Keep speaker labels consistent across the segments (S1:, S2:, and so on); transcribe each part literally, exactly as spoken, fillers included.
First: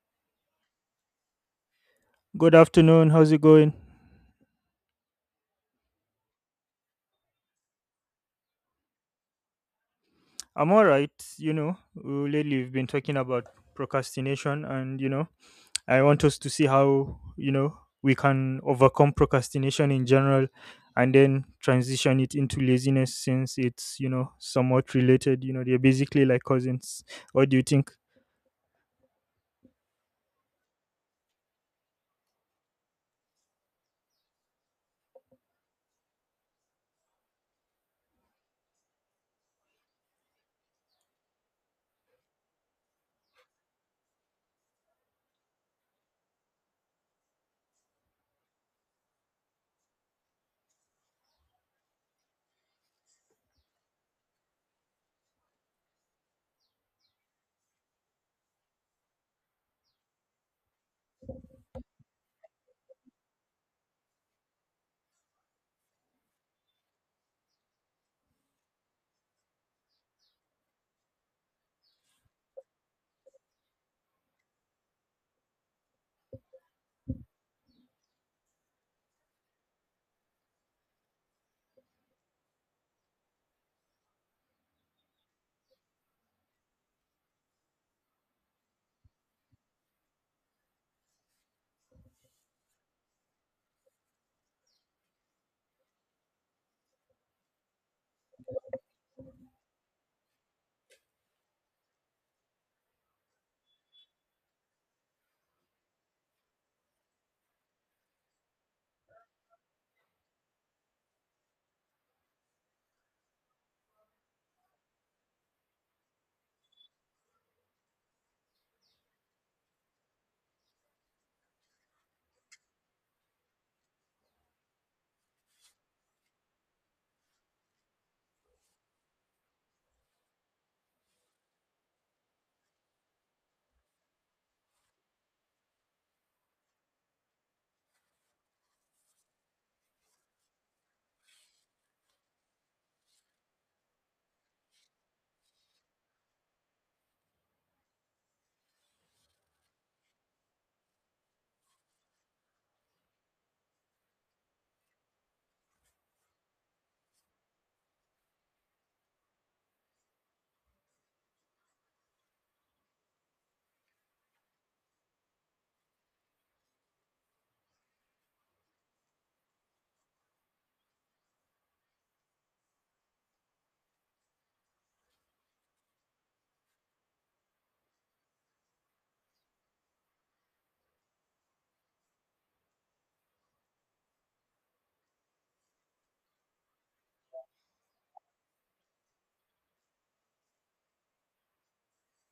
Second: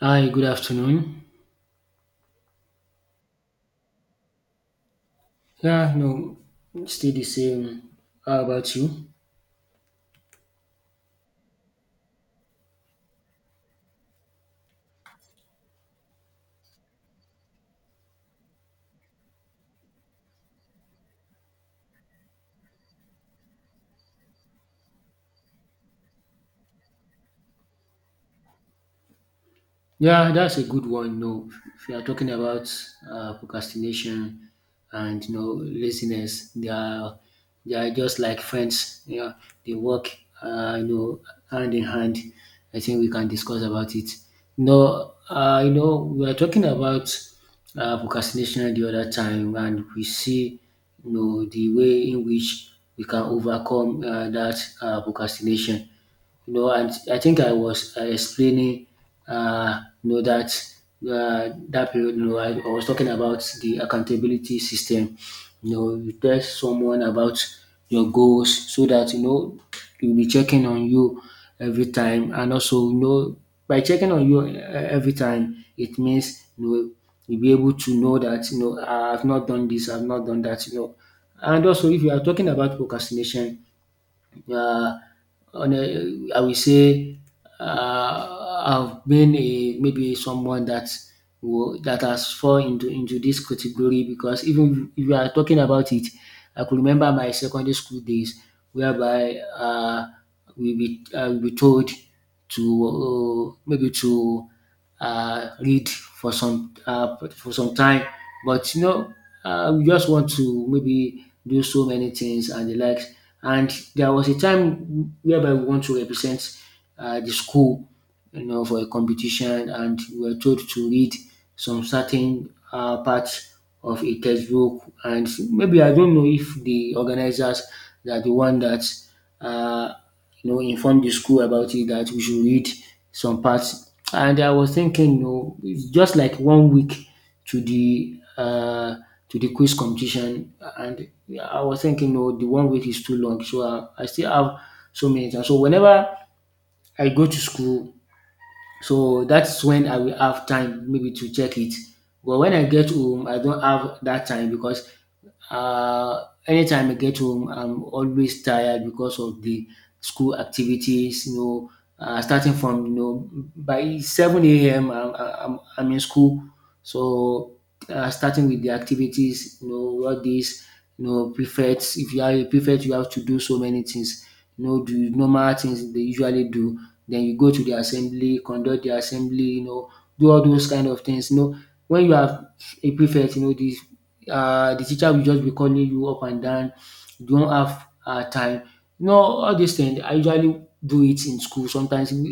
S1: Hi, good afternoon.
S2: Good afternoon. How's it going?
S1: Yeah, no, stay the same. How about you?
S2: I'm all right. You know, uh, Lately we've been talking about procrastination, and you know, I want us to see how you know we can overcome procrastination in general, and then transition it into laziness since it's you know somewhat related. You know, they're basically like cousins. What do you think?
S1: Yeah, that's a good one. You know, if you are talking about uh, procrastination and you know laziness, they are they are just like friends. Yeah, they work uh, you know hand in hand. I think we can discuss about it. No, uh, you know we are talking about uh, procrastination the other time, and we see you know the way in which we can overcome uh, that uh, procrastination, you know, and I think I was uh, explaining, uh, you know, that uh, that period, you know, I, I was talking about the accountability system. You know, you tell someone about your goals so that you know you'll be checking on you every time, and also you know by checking on you uh, every time, it means you know you'll be able to know that you know I've not done this, I've not done that, you know. And also, if you are talking about procrastination, uh, on a, I will say uh, I've been a maybe someone that will, that has fallen into into this category because even if you are talking about it, I could remember my secondary school days whereby uh, we be uh, we be told to uh, maybe to uh, read for some uh, for some time. But you know, uh, we just want to maybe do so many things and the likes. And there was a time whereby we want to represent uh, the school, you know, for a competition, and we were told to read some certain uh, parts of a textbook. And maybe I don't know if the organizers they are the one that uh, you know, inform the school about it that we should read some parts. And I was thinking, you know, it's just like one week to the uh, to the quiz competition, and I was thinking, no, the one week is too long, so I, I still have so many times. So whenever I go to school, so that's when I will have time maybe to check it. But when I get home, I don't have that time because uh, anytime I get home, I'm always tired because of the school activities. You know, uh, starting from you know by seven a m. I'm, I'm I'm in school, so uh, starting with the activities. You know, all these you know prefects. If you are a prefect, you have to do so many things. You know, the normal things they usually do. Then you go to the assembly, conduct the assembly. You know, do all those kind of things. You know, when you are a prefect, you know the uh, the teacher will just be calling you up and down, you don't have um time. You know, all these things I usually do it in school sometimes um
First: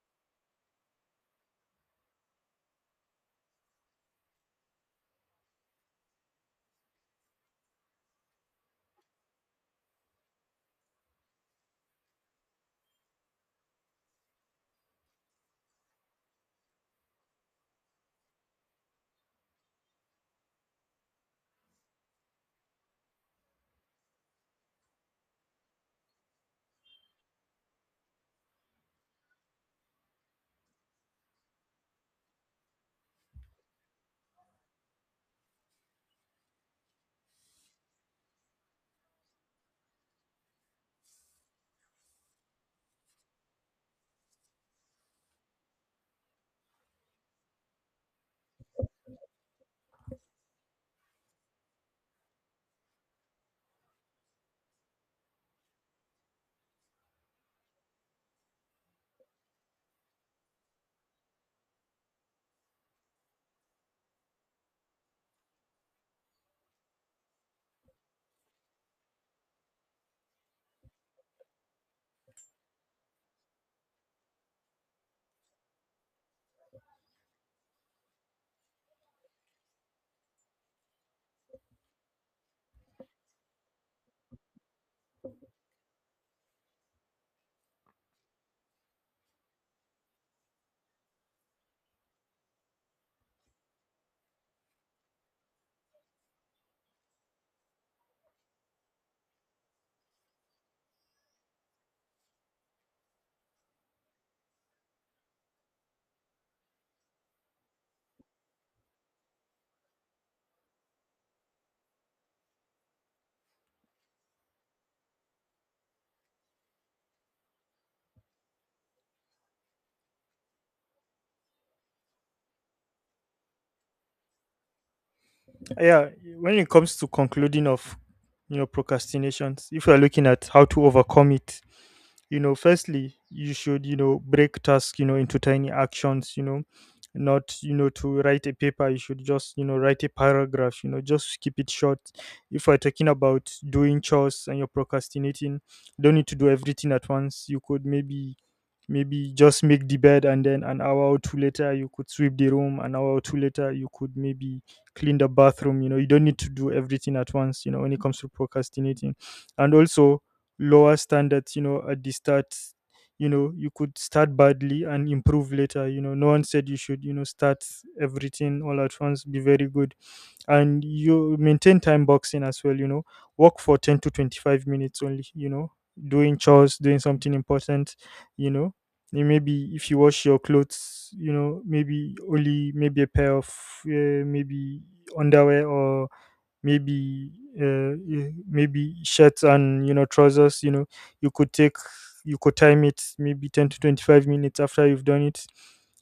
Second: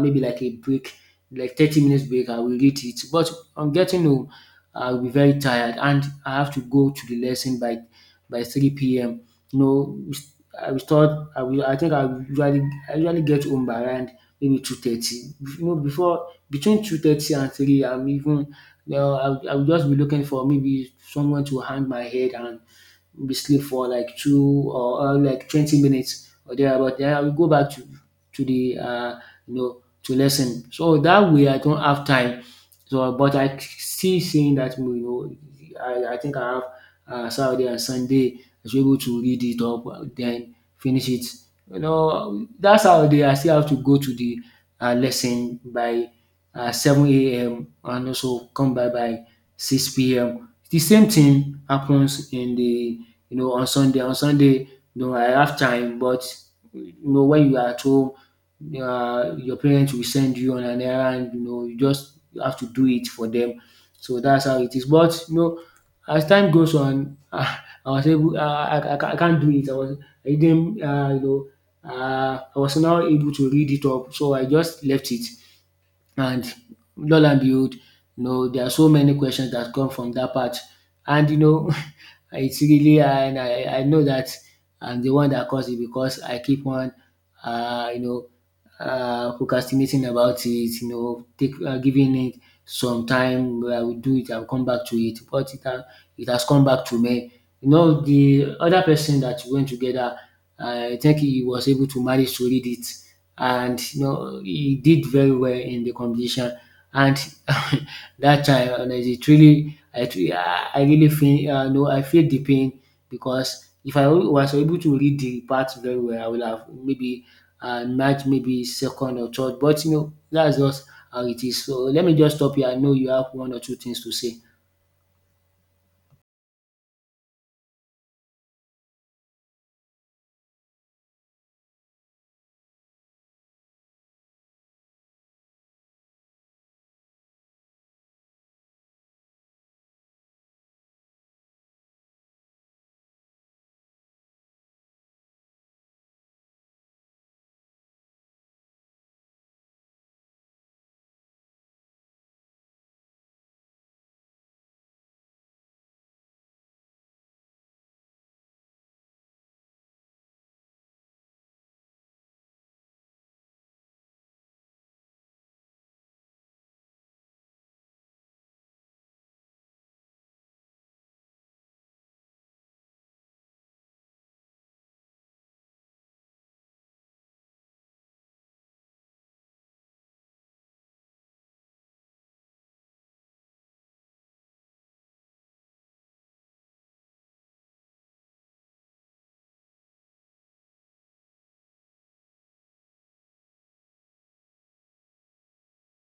S1: maybe like a break like thirty minutes break I will read it, but on getting home I will be very tired and I have to go to the lesson by by three p m. You know, I will start I will I think I will usually I usually get home by around maybe two thirty. You know, before between two thirty and three I'm even well, I'll I'll just be looking for maybe someone to hang my head and be sleep for like two or, or like twenty minutes or thereabout. Then I will go back to to the uh you know to lesson. So that way I don't have time. So but I still saying that you know I I think I have um Saturday and Sunday I should be able to read it up, uh, then finish it. You know, dat Saturday I still have to go to the um lesson by um seven a m and also come back by six p m. The same thing happens in the you know, on Sunday. On Sunday, you know, I have time, but you know, when you are at home, uh, your parents will send you on an errand, you know, you just you have to do it for them. So that's how it is. But you know, as time goes on, I was able, uh, I, I, ca- I can't do it. I was, I didn't, uh, you know, uh, I was now able to read it up, so I just left it, and lo and behold, you know, there are so many questions that come from that part. And you know, it's really and I, I know that I'm the one that caused it because I keep on, uh, you know, uh, procrastinating about it. You know, take uh, giving it some time. I will do it. I'll come back to it. But it, ha- it has come back to me. You know, the other person that went together, I think he was able to manage to read it, and you know he did very well in the competition. And that time, honestly, it really, I tr- I I really feel, uh, no, I feel the pain because if I was able to read the part very well, I would have maybe uh, match maybe second or third. But you know, that's just how it is. So let me just stop here. I know you have one or two things to say.
S2: Yeah, when it comes to concluding of you know procrastinations, if we are looking at how to overcome it, you know firstly you should you know break tasks you know into tiny actions, you know not you know to write a paper, you should just you know write a paragraph, you know just keep it short. If we're talking about doing chores and you're procrastinating, don't need to do everything at once. You could maybe maybe just make the bed, and then an hour or two later you could sweep the room, an hour or two later you could maybe clean the bathroom. You know you don't need to do everything at once, you know when it comes to procrastinating. And also lower standards, you know at the start. you know you could start badly and improve later. you know no one said you should you know start everything all at once, be very good. And you maintain time boxing as well. you know work for ten to twenty-five minutes only, you know doing chores, doing something important you know Eh, maybe if you wash your clothes, you know maybe only maybe a pair of uh, maybe underwear, or maybe uh, y- maybe shirts and you know trousers you know You could take, you could time it maybe ten to twenty-five minutes. After you've done it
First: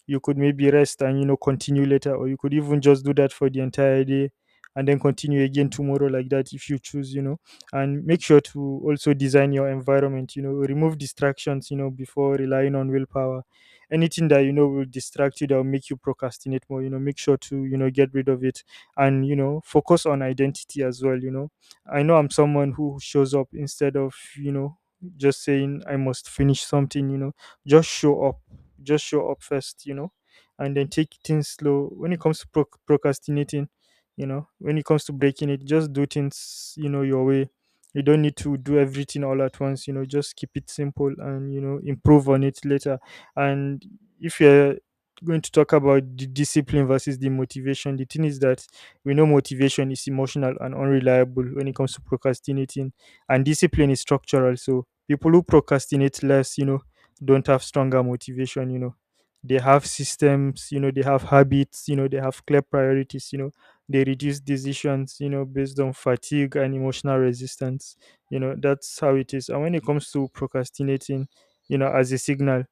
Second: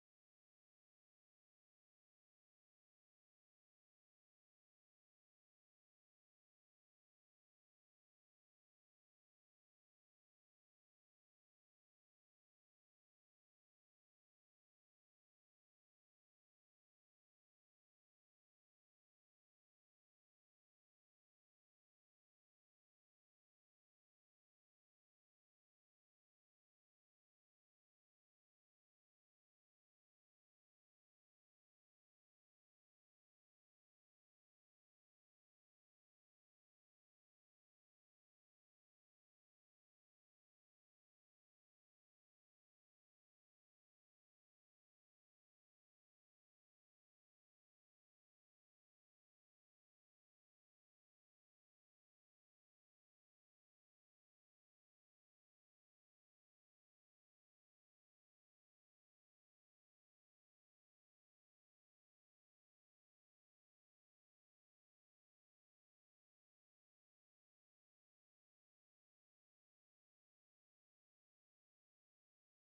S2: you could maybe rest and you know continue later, or you could even just do that for the entire day and then continue again tomorrow like that if you choose you know And make sure to also design your environment, you know remove distractions, you know before relying on willpower. Anything that you know will distract you, that will make you procrastinate more, you know make sure to you know get rid of it. And you know focus on identity as well. you know I know I'm someone who shows up instead of you know just saying I must finish something you know just show up Just show up first you know And then take things slow when it comes to proc procrastinating you know when it comes to breaking it, just do things you know your way. You don't need to do everything all at once. you know just keep it simple and you know improve on it later. And if you're going to talk about the discipline versus the motivation, the thing is that we know motivation is emotional and unreliable when it comes to procrastinating, and discipline is structural. So people who procrastinate less, you know, don't have stronger motivation. You know, they have systems. You know, they have habits. You know, they have clear priorities. You know, they reduce decisions. You know, based on fatigue and emotional resistance. You know, that's how it is. And when it comes to procrastinating, you know, as a signal,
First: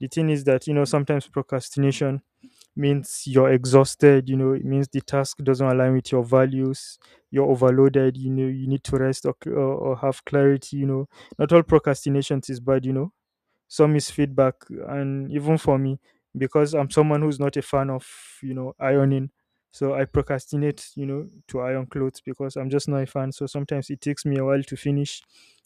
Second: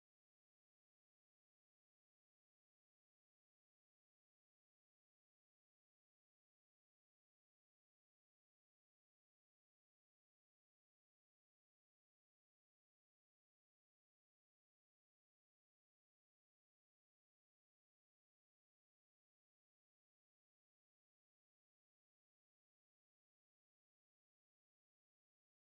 S2: the thing is that you know sometimes procrastination means you're exhausted. You know it means the task doesn't align with your values. You're overloaded, you know you need to rest or, c- or, or have clarity. you know not all procrastination is bad, you know some is feedback. And even for me, because I'm someone who's not a fan of you know ironing, so I procrastinate you know to iron clothes because I'm just not a fan. So sometimes it takes me a while to finish,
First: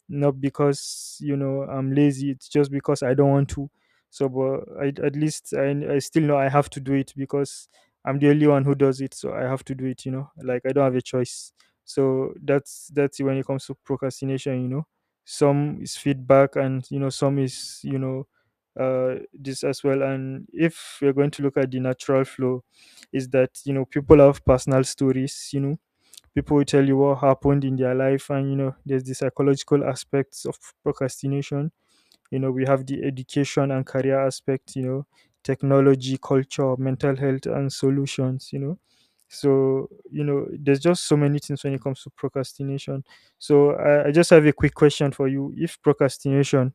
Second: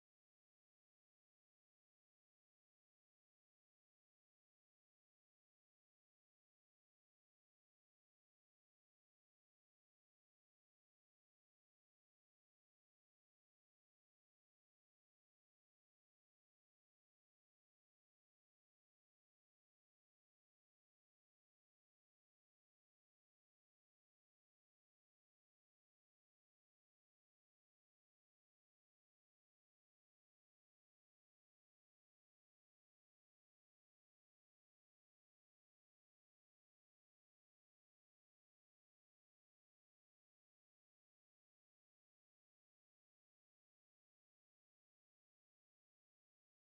S2: not because you know I'm lazy. It's just because I don't want to. So but I, at least I, I still know I have to do it because I'm the only one who does it, so I have to do it, you know like I don't have a choice. So that's that's when it comes to procrastination. You know some is feedback, and you know some is you know uh, this as well. And if we're going to look at the natural flow, is that you know people have personal stories. You know people will tell you what happened in their life, and you know there's the psychological aspects of procrastination. You know we have the education and career aspect, you know technology, culture, mental health, and solutions. You know so you know there's just so many things when it comes to procrastination. So i, I just have a quick question for you. If procrastination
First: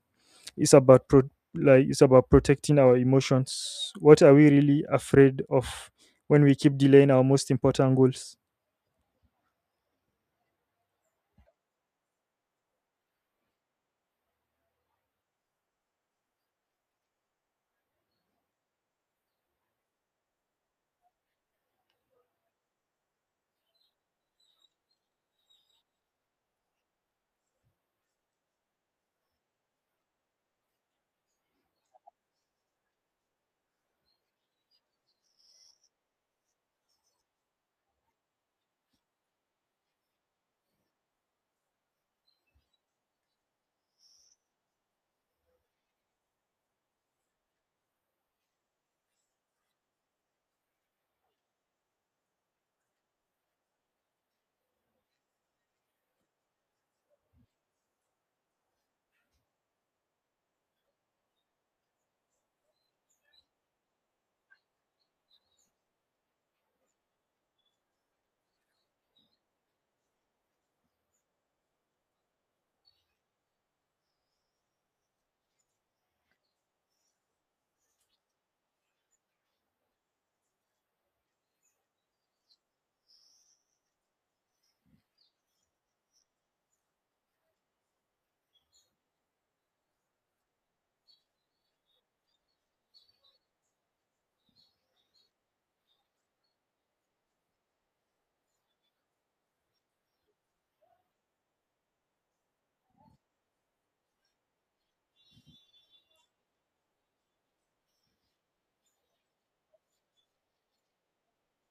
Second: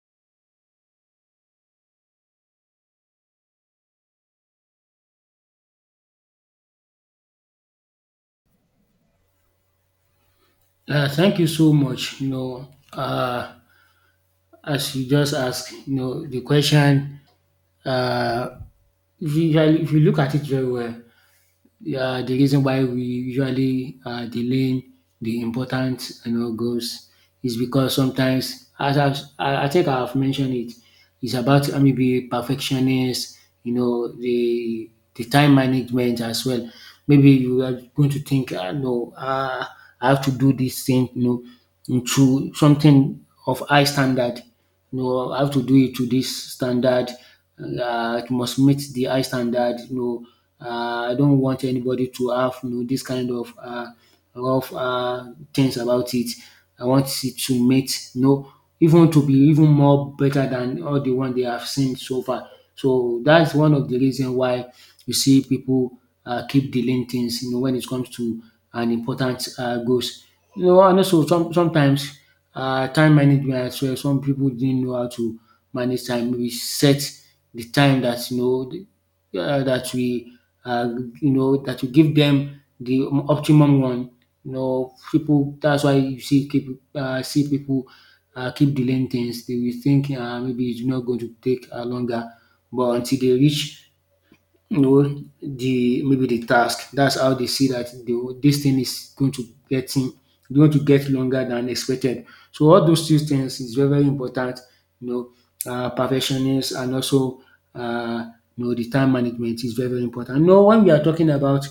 S2: is about pro- like it's about protecting our emotions, what are we really afraid of when we keep delaying our most important goals?
S1: Uh, thank you so much. You know, uh, as you just asked, you know, the question. uh, If you usually if you look at it very well, uh, the reason why we usually uh, delaying the important you know goals is because sometimes, as I've, I I think I've mentioned it, it's about uh, maybe perfectionist, you know, the the time management as well. Maybe you are going to think, ah, no, ah, I have to do this thing, you know, into something of high standard, you know, I have to do it to this standard. Uh, it must meet the high standard. You know, uh, I don't want anybody to have you know this kind of uh, rough uh, things about it. I want it to meet, you know, even to be even more better than all the one they have seen so far. So that's one of the reason why you see people uh, keep delaying things. You know, when it comes to an important uh, goals. You know, and also some, sometimes uh, time management as well, some people didn't know how to manage time. We set the time that you know um that we um you know that we give them the optimum one. You know people. That's why you see pipu um see people um keep delaying things. They will think um maybe it's not going to take um longer, but until they reach you know the maybe the task. That's how they see that the, this thing is going to getting going to get longer than expected. So all those two things is very very important. You know, uh, perfectionist and also uh, you know the time management is very very important. You know, when we are talking about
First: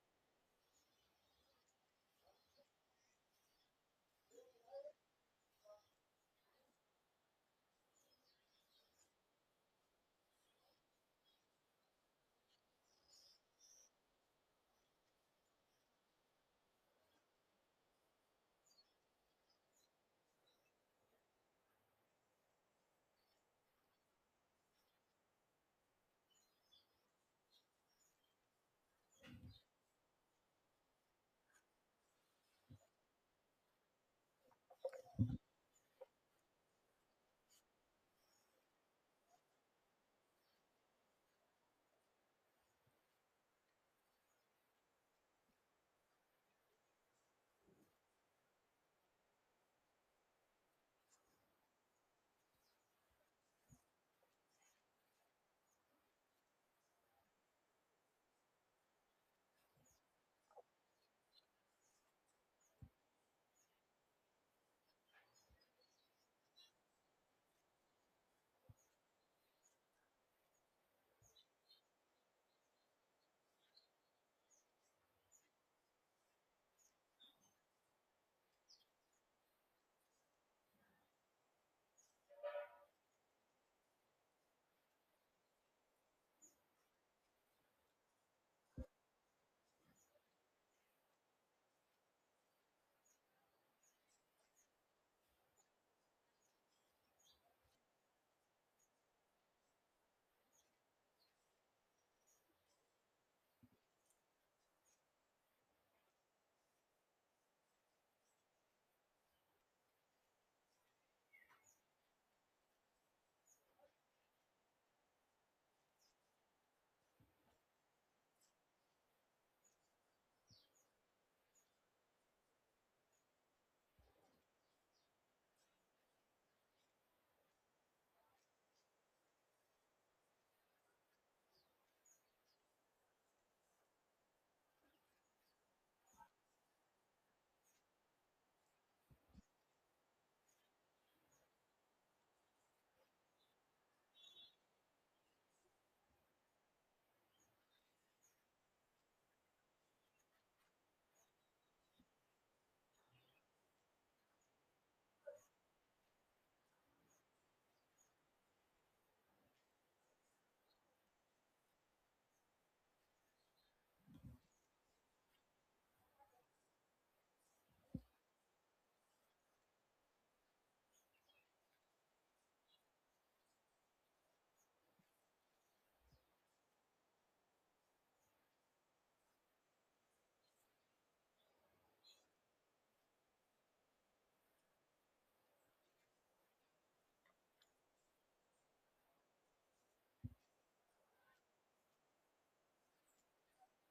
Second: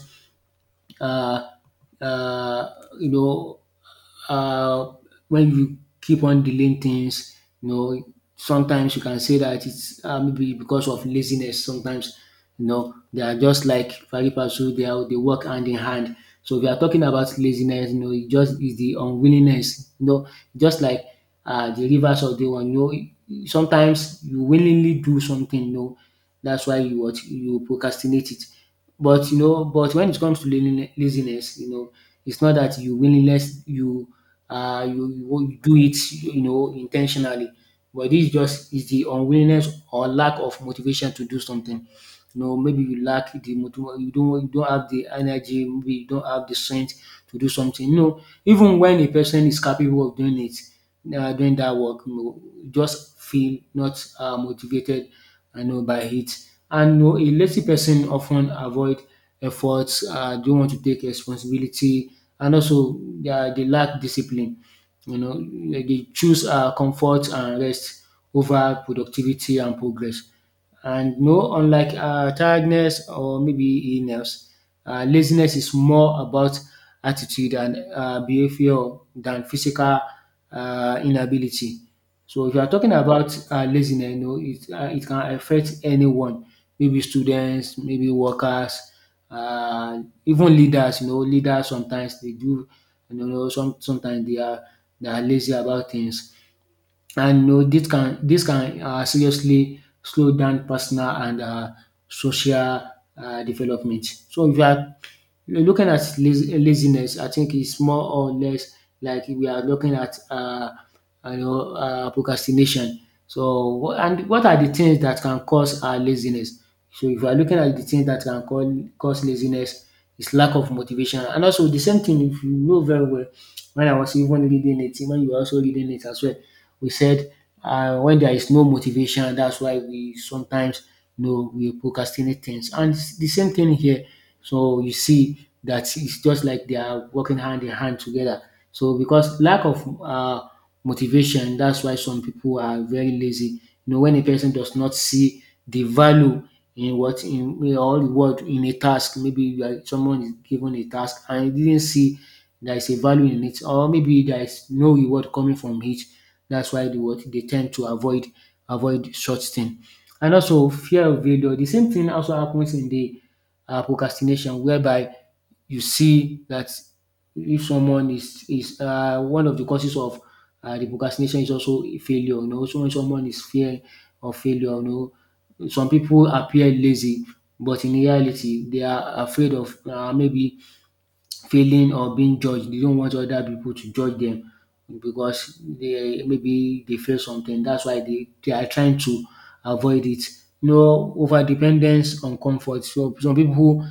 S1: uh, uh, you know, uh, when you keep on delaying things, you know, sometimes you can say that it's uh, maybe because of laziness. Sometimes, you know, they are just like pari passu, they are they work hand in hand. So if you are talking about laziness, you know, it just is the unwillingness, you know, just like uh, the rivers of the one, you know, sometimes you willingly do something, you know, that's why you what you procrastinate it. But you know, but when it comes to laziness, laziness, you know, it's not that you willingness you uh you, you won't do it you know intentionally, but this just is the unwillingness or lack of motivation to do something, you know, maybe you lack the motiv- you don't you don't have the energy, maybe you don't have the strength to do something. You know, even when a person is capable of doing it, uh, doing that work, you know, just feel not uh, motivated, I know by it. And you know, a lazy person often avoid efforts, uh, don't want to take responsibility, and also uh, they lack discipline. You know, they choose uh, comfort and rest over productivity and progress. And no, unlike uh, tiredness or maybe illness, uh, laziness is more about attitude and uh, behavior than physical uh, inability. So if you are talking about uh, laziness, you know, it, uh, it can affect anyone, maybe students, maybe workers, uh, even leaders. You know, leaders sometimes they do, you know, some, sometimes they are they are lazy about things, and you know this can this can uh, seriously slow down personal and uh, social uh, development. So if you are looking at laz- laziness, I think it's more or less like we are looking at uh, you know, uh, procrastination. So, what, and what are the things that can cause uh, laziness? So, if you are looking at the things that can call, cause laziness, it's lack of motivation. And also, the same thing, if you know very well, when I was even reading it, when you were also reading it as well, we said uh, when there is no motivation, that's why we sometimes, you know, we procrastinate things. And it's the same thing here, so you see that it's just like they are working hand in hand together. So because lack of uh, motivation, that's why some people are very lazy. You know, when a person does not see the value in what in in all the world in a task, maybe you are, someone is given a task and he didn't see there is a value in it, or maybe there is no reward coming from it. That's why they what they tend to avoid avoid such thing. And also fear of failure. The same thing also happens in the um procrastination, whereby you see that if someone is is um one of the causes of um the procrastination is also a failure, you know. So when someone is fear of failure, you know, some people appear lazy, but in reality they are afraid of, um maybe, failing or being judged. They don't want other people to judge them because they, maybe they feel something. That's why they, they are trying to avoid it. No, over dependence on comfort. So some people who,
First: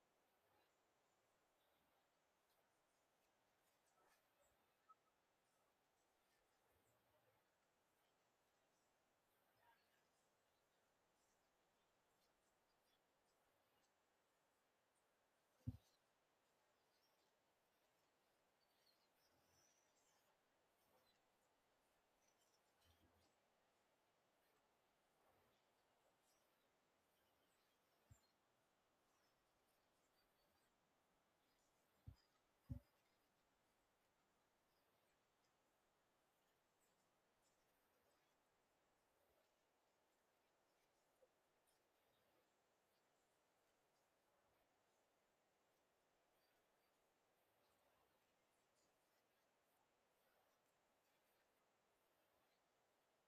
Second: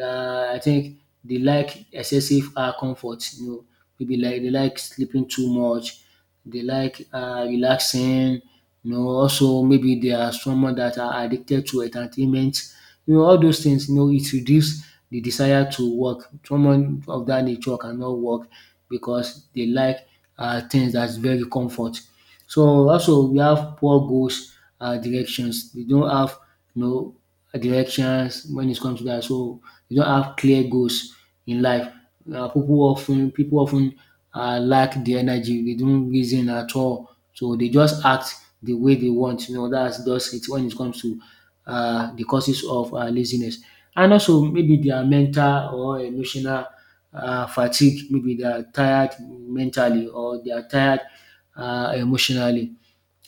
S1: uh, I think, they like excessive uh, comfort. You know, maybe like they like sleeping too much. They like uh, relaxing. You know, also maybe they are someone that are addicted to entertainment. You know, all those things. You know, it reduces the desire to work. Someone of that nature cannot work because they like uh, things that's very comfort. So also we have poor goals, uh, directions. They don't have no directions when it comes to that. So they don't have clear goals in life. Uh, people often people often uh, lack the energy. They don't reason at all. So they just act the way they want. You know, that's just it when it comes to uh, the causes of uh, laziness. And also maybe their mental or emotional um fatigue, maybe they are tired mentally or they are tired um emotionally.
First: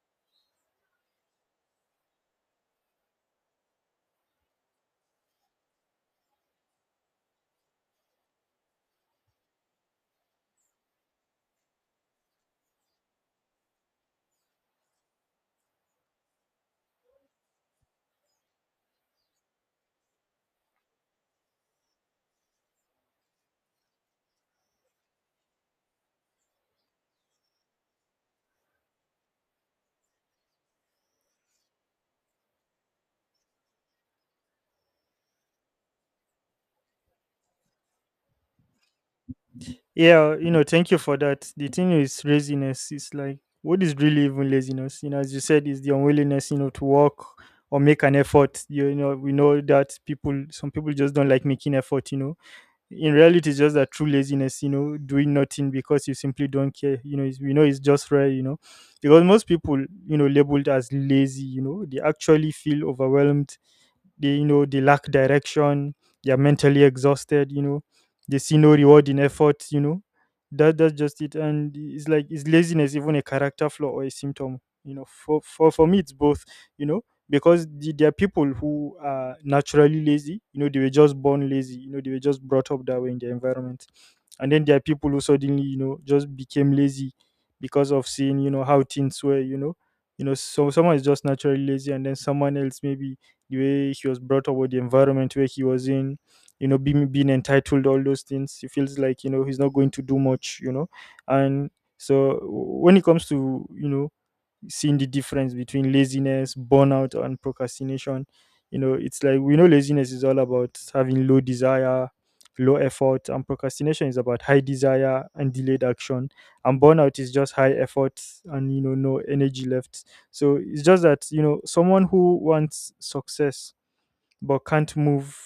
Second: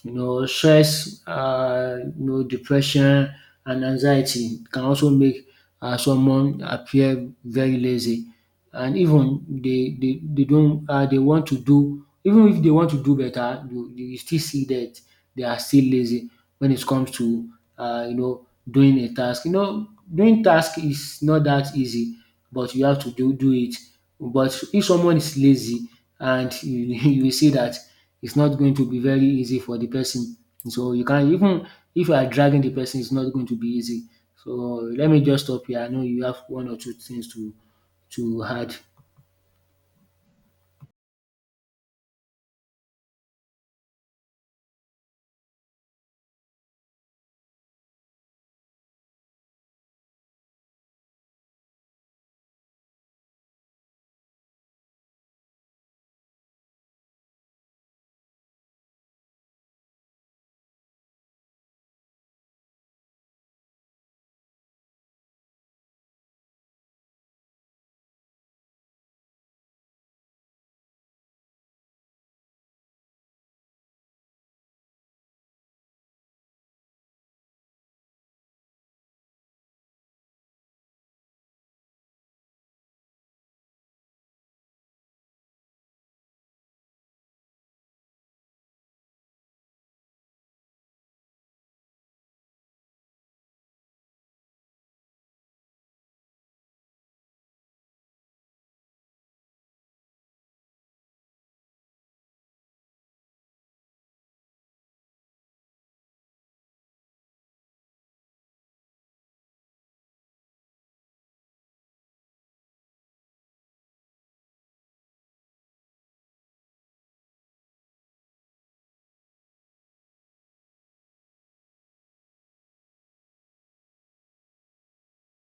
S1: You know, stress, uh, you know, depression and anxiety can also make uh, someone appear very lazy, and even they they, they don't uh, they want to do even if they want to do better, you, you still see that they are still lazy when it comes to uh, you know, doing a task. You know, doing task is not that easy, but you have to do do it. But if someone is lazy, and you, you will see that it's not going to be very easy for the person. So you can even, if you are dragging the person, it's not going to be easy. So let me just stop here. I know you have one or two things to to add.
S2: Yeah, you know, thank you for that. The thing is laziness. It's like, what is really even laziness? You know, as you said, is the unwillingness, you know, to work or make an effort. You know, we know that people some people just don't like making effort, you know. In reality it's just that true laziness, you know, doing nothing because you simply don't care. You know, it's, we know it's just rare, you know. Because most people, you know, labeled as lazy, you know, they actually feel overwhelmed. They you know They lack direction, they're mentally exhausted, you know they see no reward in effort, you know that that's just it. And it's like, is laziness even a character flaw or a symptom? you know for for, for me it's both you know because the, there are people who are naturally lazy, you know they were just born lazy, you know they were just brought up that way in their environment. And then there are people who suddenly you know just became lazy, because of seeing you know how things were, you know you know so someone is just naturally lazy, and then someone else, maybe the way she was brought up, or the environment where he was in, you know, being being entitled, all those things. He feels like you know he's not going to do much, you know, and so when it comes to you know seeing the difference between laziness, burnout, and procrastination. You know, it's like we know laziness is all about having low desire, low effort, and procrastination is about high desire and delayed action. And burnout is just high effort and, you know, no energy left. So it's just that, you know, someone who wants success but can't move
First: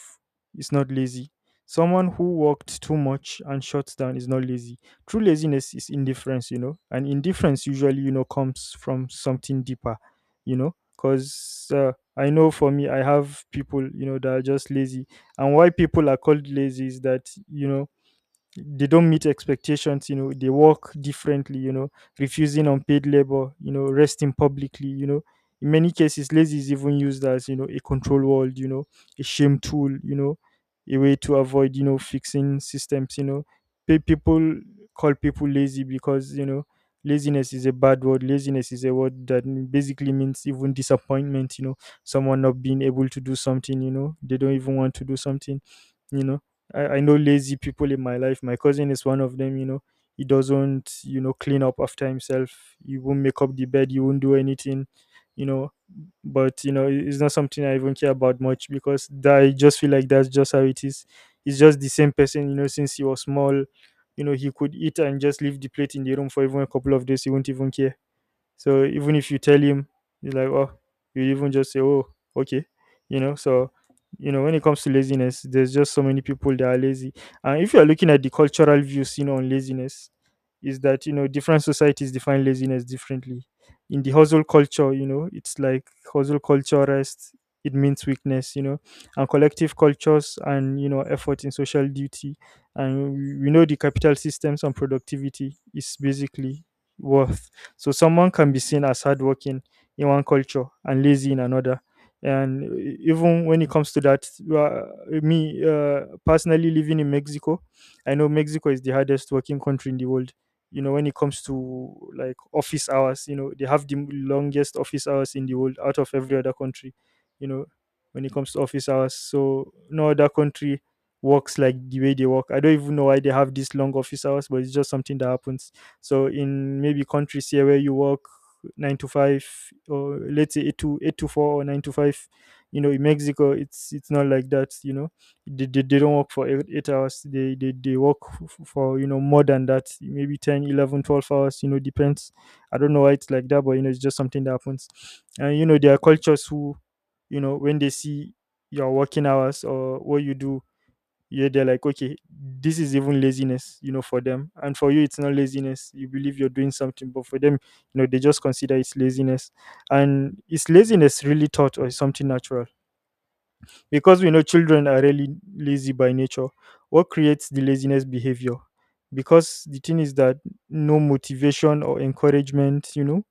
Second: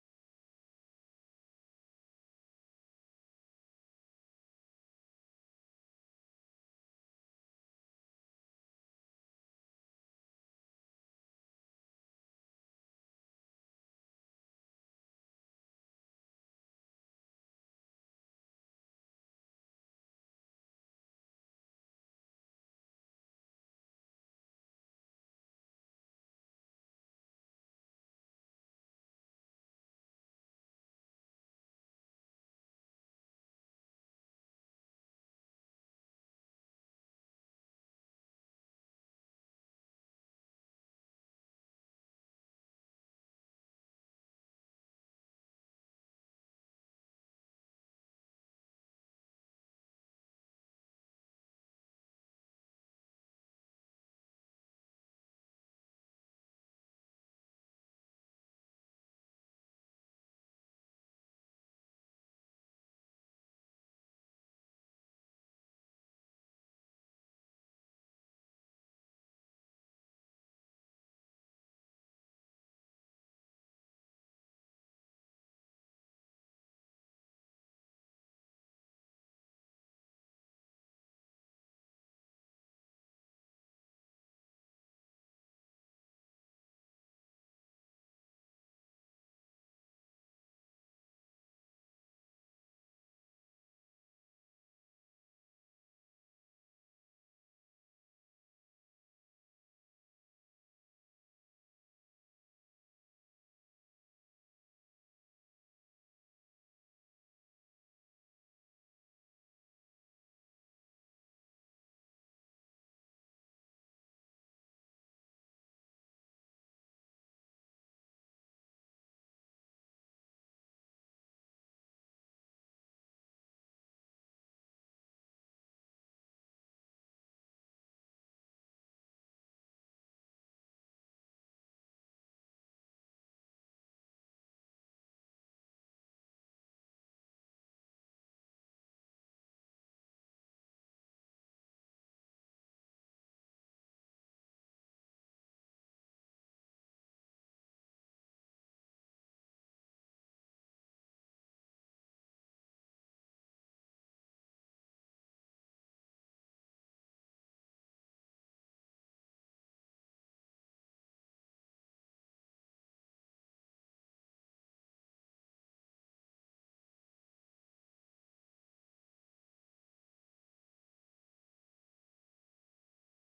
S2: is not lazy. Someone who walked too much and shuts down is not lazy. True laziness is indifference, you know, and indifference usually, you know, comes from something deeper, you know, because uh, I know for me, I have people, you know, that are just lazy. And why people are called lazy is that, you know, they don't meet expectations, you know they work differently, you know refusing unpaid labor, you know resting publicly, you know in many cases lazy is even used as you know a control word, you know a shame tool, you know a way to avoid you know fixing systems you know Pe- people call people lazy because you know laziness is a bad word. Laziness is a word that m- basically means even disappointment, you know someone not being able to do something, you know they don't even want to do something you know I, I know lazy people in my life. My cousin is one of them, you know. He doesn't, you know, clean up after himself. He won't make up the bed, he won't do anything, you know. But, you know, it- it's not something I even care about much, because that, I just feel like that's just how it is. He's just the same person, you know, since he was small. You know, he could eat and just leave the plate in the room for even a couple of days. He won't even care. So even if you tell him, he's like, oh, you even just say, oh, okay, you know. So, you know, when it comes to laziness, there's just so many people that are lazy. And if you are looking at the cultural views, you know, on laziness, is that you know different societies define laziness differently. In the hustle culture, you know, it's like hustle culture rest. It means weakness, you know, and collective cultures and you know effort in social duty, and we we know the capital systems and productivity is basically worth. So someone can be seen as hardworking in one culture and lazy in another. And e- even when it comes to that, uh, me uh, personally living in Mexico, I know Mexico is the hardest working country in the world. You know, when it comes to like office hours, you know, they have the longest office hours in the world out of every other country, you know, when it comes to office hours. So no other country works like the way they work. I don't even know why they have these long office hours, but it's just something that happens so in maybe countries here where you work nine to five, or let's say eight to eight to four or nine to five, you know, in Mexico it's it's not like that, you know. They, they, they don't work for eight, eight hours. They, they they work f- for, you know, more than that, maybe ten, eleven, twelve hours, you know, depends. I don't know why it's like that, but you know, it's just something that happens. And you know, there are cultures who, you know, when they see your working hours or what you do, yeah, they're like, okay, this is even laziness, you know, for them. And for you, it's not laziness. You believe you're doing something, but for them, you know, they just consider it's laziness. And is laziness really taught or is something natural? Because we know children are really lazy by nature, what creates the laziness behavior? Because the thing is that no motivation or encouragement, you know,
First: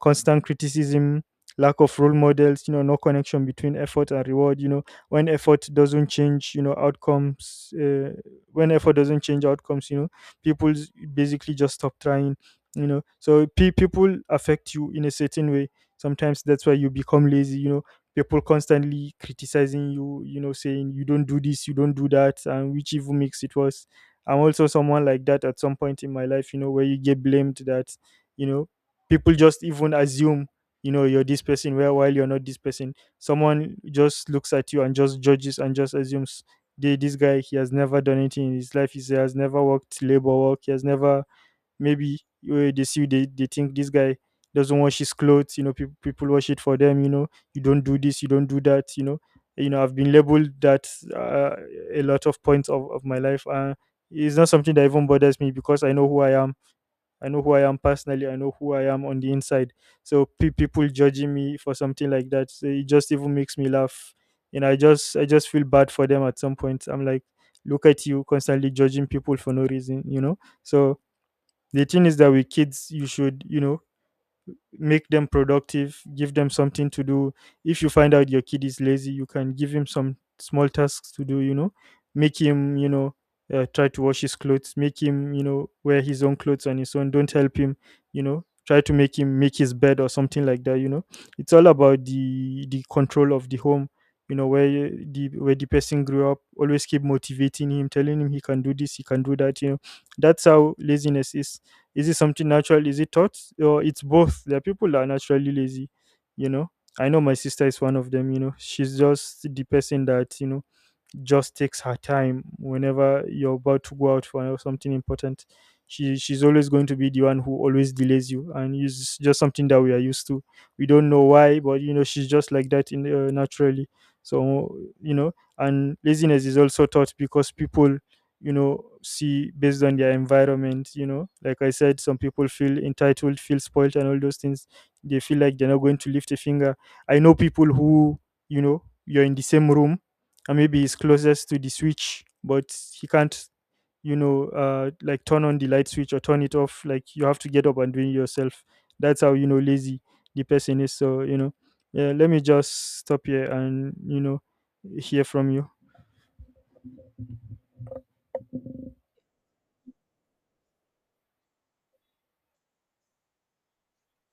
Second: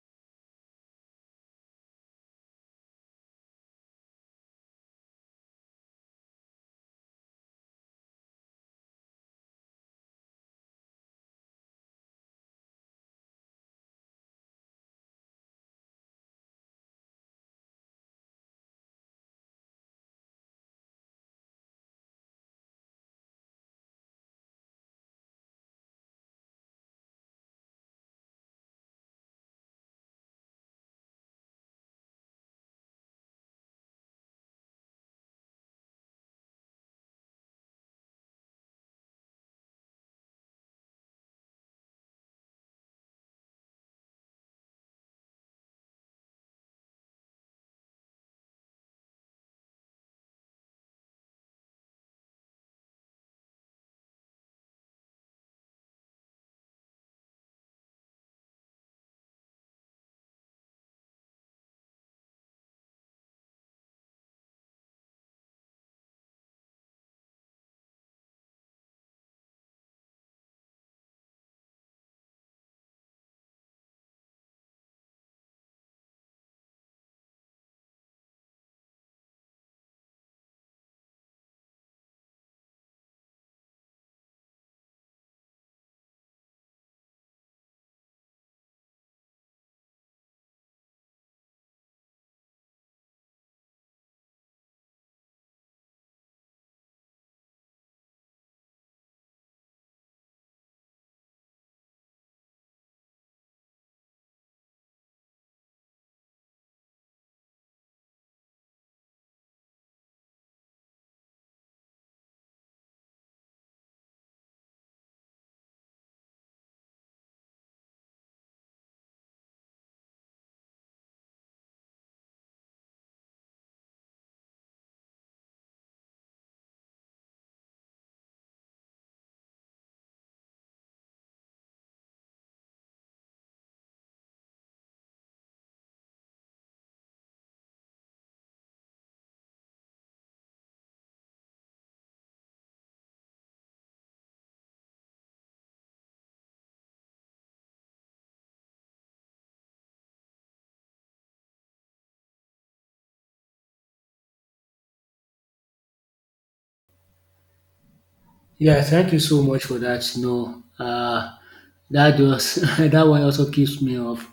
S2: constant criticism, lack of role models, you know, no connection between effort and reward, you know, when effort doesn't change, you know, outcomes, uh, when effort doesn't change outcomes, you know, people s- basically just stop trying, you know. So pe- people affect you in a certain way. Sometimes that's why you become lazy, you know, people constantly criticizing you, you know, saying you don't do this, you don't do that, and which even makes it worse. I'm also someone like that at some point in my life, you know, where you get blamed that, you know, people just even assume, you know, you're this person, where while you're not this person. Someone just looks at you and just judges and just assumes, they, this guy, he has never done anything in his life. He has never worked labor work. He has never maybe uh, they see you, they, they think this guy doesn't wash his clothes, you know, people people wash it for them, you know, you don't do this, you don't do that, you know. You know, I've been labeled that uh, a lot of points of, of my life. Uh, it's not something that even bothers me because I know who I am. I know who I am personally, I know who I am on the inside. So pe- people judging me for something like that, so it just even makes me laugh, and i just i just feel bad for them. At some point I'm like, look at you constantly judging people for no reason, you know. So the thing is that with kids, you should, you know, make them productive, give them something to do. If you find out your kid is lazy, you can give him some small tasks to do, you know, make him, you know, uh, try to wash his clothes, make him, you know, wear his own clothes on his own, don't help him, you know, try to make him make his bed or something like that, you know. It's all about the the control of the home, you know, where you- the where the person grew up, always keep motivating him, telling him he can do this, he can do that, you know. That's how laziness is. Is it something natural? Is it taught? Or it's both. There are people that are naturally lazy, you know. I know my sister is one of them, you know. She's just the person that, you know, just takes her time whenever you're about to go out for something important. She she's always going to be the one who always delays you, and it's just something that we are used to. We don't know why, but you know, she's just like that in uh, naturally. So you know, and laziness is also taught because people, you know, see based on their environment, you know, like I said, some people feel entitled, feel spoiled, and all those things. They feel like they're not going to lift a finger. I know people who, you know, you're in the same room, and maybe he's closest to the switch, but he can't, you know, uh like turn on the light switch or turn it off. Like you have to get up and do it yourself. That's how, you know, lazy the person is. So, you know, yeah, let me just stop here and, you know, hear from you.
S1: Yeah, thank you so much for that. No, uh, that was that one also keeps me off.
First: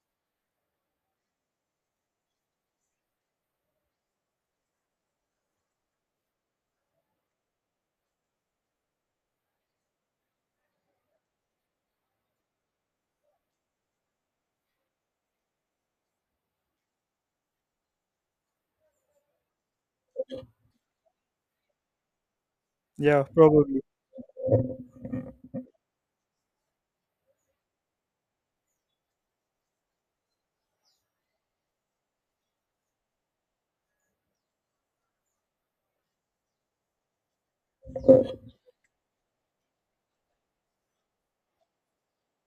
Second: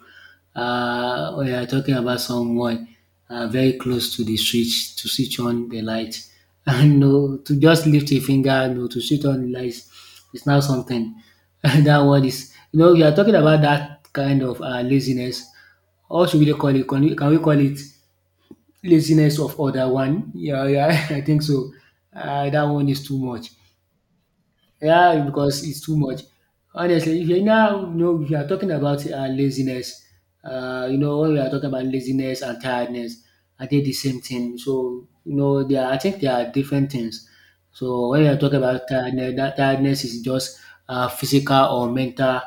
S1: Uh, we are talking about someone uh, very close to the switch, to switch on the light, and no, to just lift a finger, no, to switch on the lights, it's not something. That one is, you know, we are talking about that kind of uh, laziness. How should we really call it? Can we, can we call it laziness of other one? Yeah, yeah, I think so. Uh, that one is too
S2: Yeah,
S1: much.
S2: probably.
S1: Yeah, because it's too much. Honestly, if you now, you know, if you are talking about uh, laziness, uh, you know, when we are talking about laziness and tiredness, are they the same thing? So you know they are, I think they are different things. So when you are talking about tiredness, that tiredness is just uh, physical or mental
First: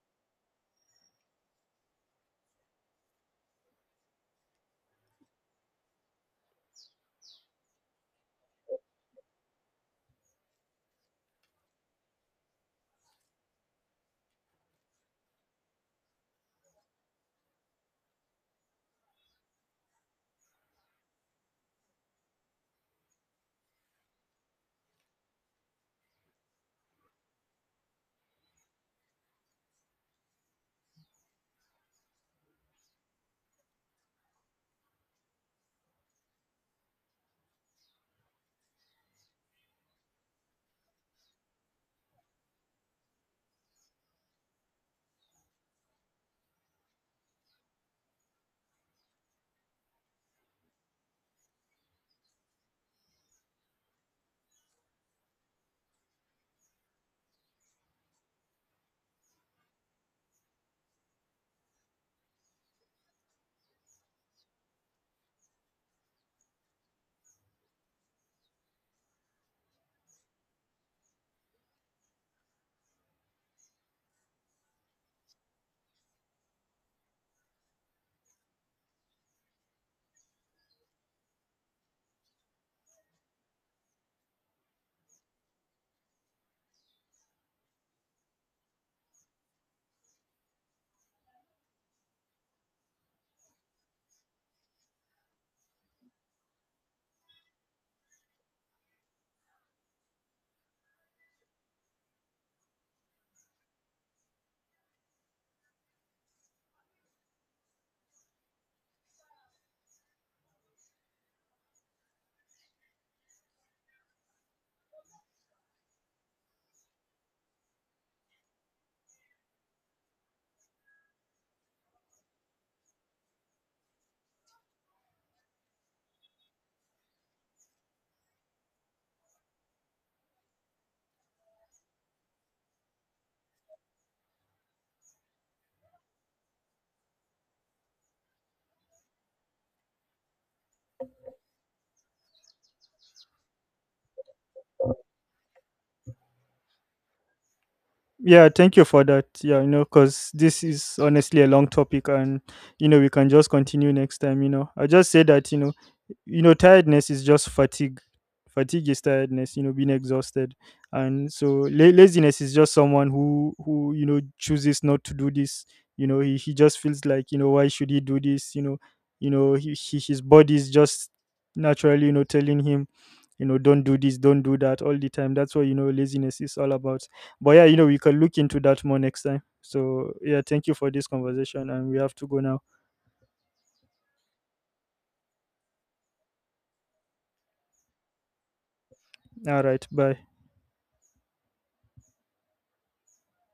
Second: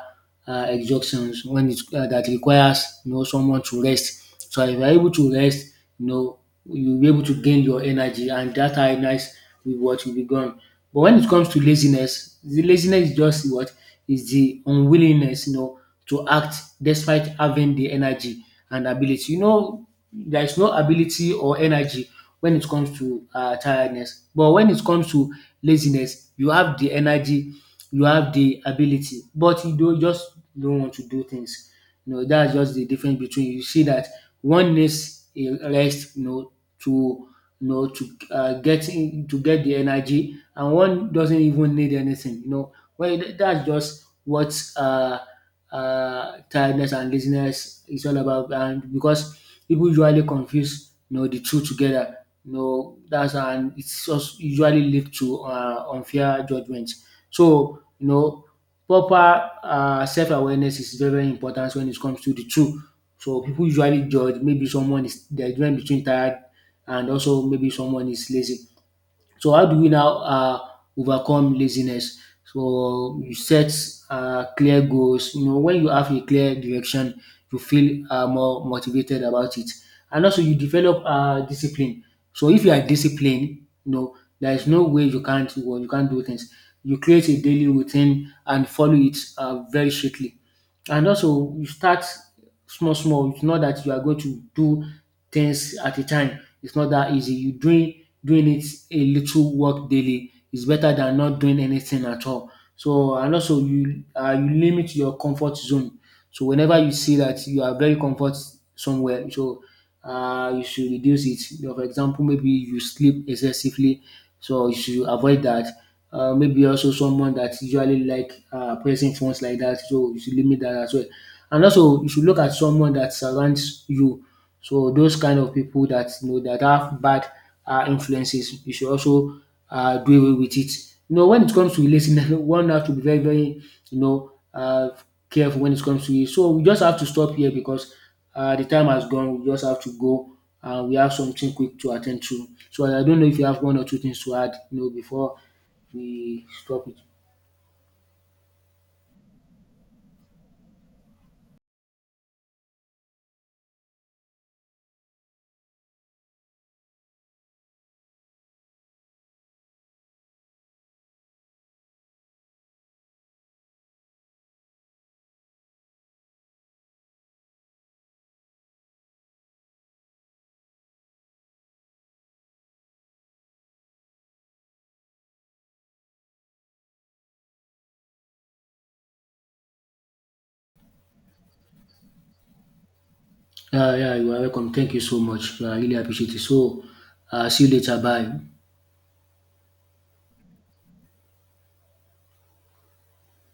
S1: uh, exhaustions, when it's uh, that requires, you know, someone to rest. So if you are able to rest, you know, you'll be able to gain your energy, and that tiredness will what will be gone. But when it comes to laziness, the laziness is just what is the unwillingness, you know, to act despite having the energy and ability. You know, there is no ability or energy when it comes to uh, tiredness. But when it comes to laziness, you have the energy, you have the ability, but you do just don't want to do things. You know, that's just the difference. Between, you see that one needs a rest, you know, to, you know, to uh, get in, to get the energy, and one doesn't even need anything. You know, well, th- that's just what uh, uh, tiredness and laziness is all about. And because people usually confuse, you know, the two together. You know, that's, and it's just usually lead to uh, unfair judgments. So, you know, proper uh, self-awareness is very, very important when it comes to the two. So people usually judge maybe someone is the difference between tired and also maybe someone is lazy. So how do we now uh, overcome laziness? So you set uh, clear goals. You know, when you have a clear direction, you feel uh, more motivated about it, and also you develop uh, discipline. So if you are disciplined, you know there is no way you can't, well, you can't do things. You create a daily routine and follow it uh, very strictly. And also you start small small, it's not that you are going to do things at a time, it's not that easy. You doing doing it A little work daily is better than not doing anything at all. So and also you, uh, you limit your comfort zone. So whenever you see that you are very comfort somewhere, so uh, you should reduce it. You know, for example, maybe you sleep excessively, so you should avoid that. Uh, maybe also someone that usually like uh, pressing phones like that. So you should limit that as well. And also you should look at someone that surrounds you. So those kind of people that you know that have bad uh, influences, you should also uh, do away with it. You know, when it comes to relating, one has to be very, very, you know, uh, careful when it comes to it. So we just have to stop here because uh, the time has gone. We just have to go. Uh, we have something quick to attend to. So I don't know if you have one or two things to add, you know, before we stop it.
S2: Yeah, thank you for that. Yeah, you know, because this is honestly a long topic, and you know, we can just continue next time. You know, I just say that, you know, you know, tiredness is just fatigue. Fatigue is tiredness. You know, being exhausted, and so la- laziness is just someone who who, you know, chooses not to do this. You know, he, he just feels like, you know, why should he do this? You know, you know, he, he, his body is just naturally, you know, telling him, you know, don't do this, don't do that all the time. That's what, you know, laziness is all about. But yeah, you know, we can look into that more next time. So yeah, thank you for this conversation, and we have to go now.
S1: Yeah, yeah, you are welcome. Thank you so much. I really appreciate it. So, uh, see you later. Bye.
S2: All right, bye.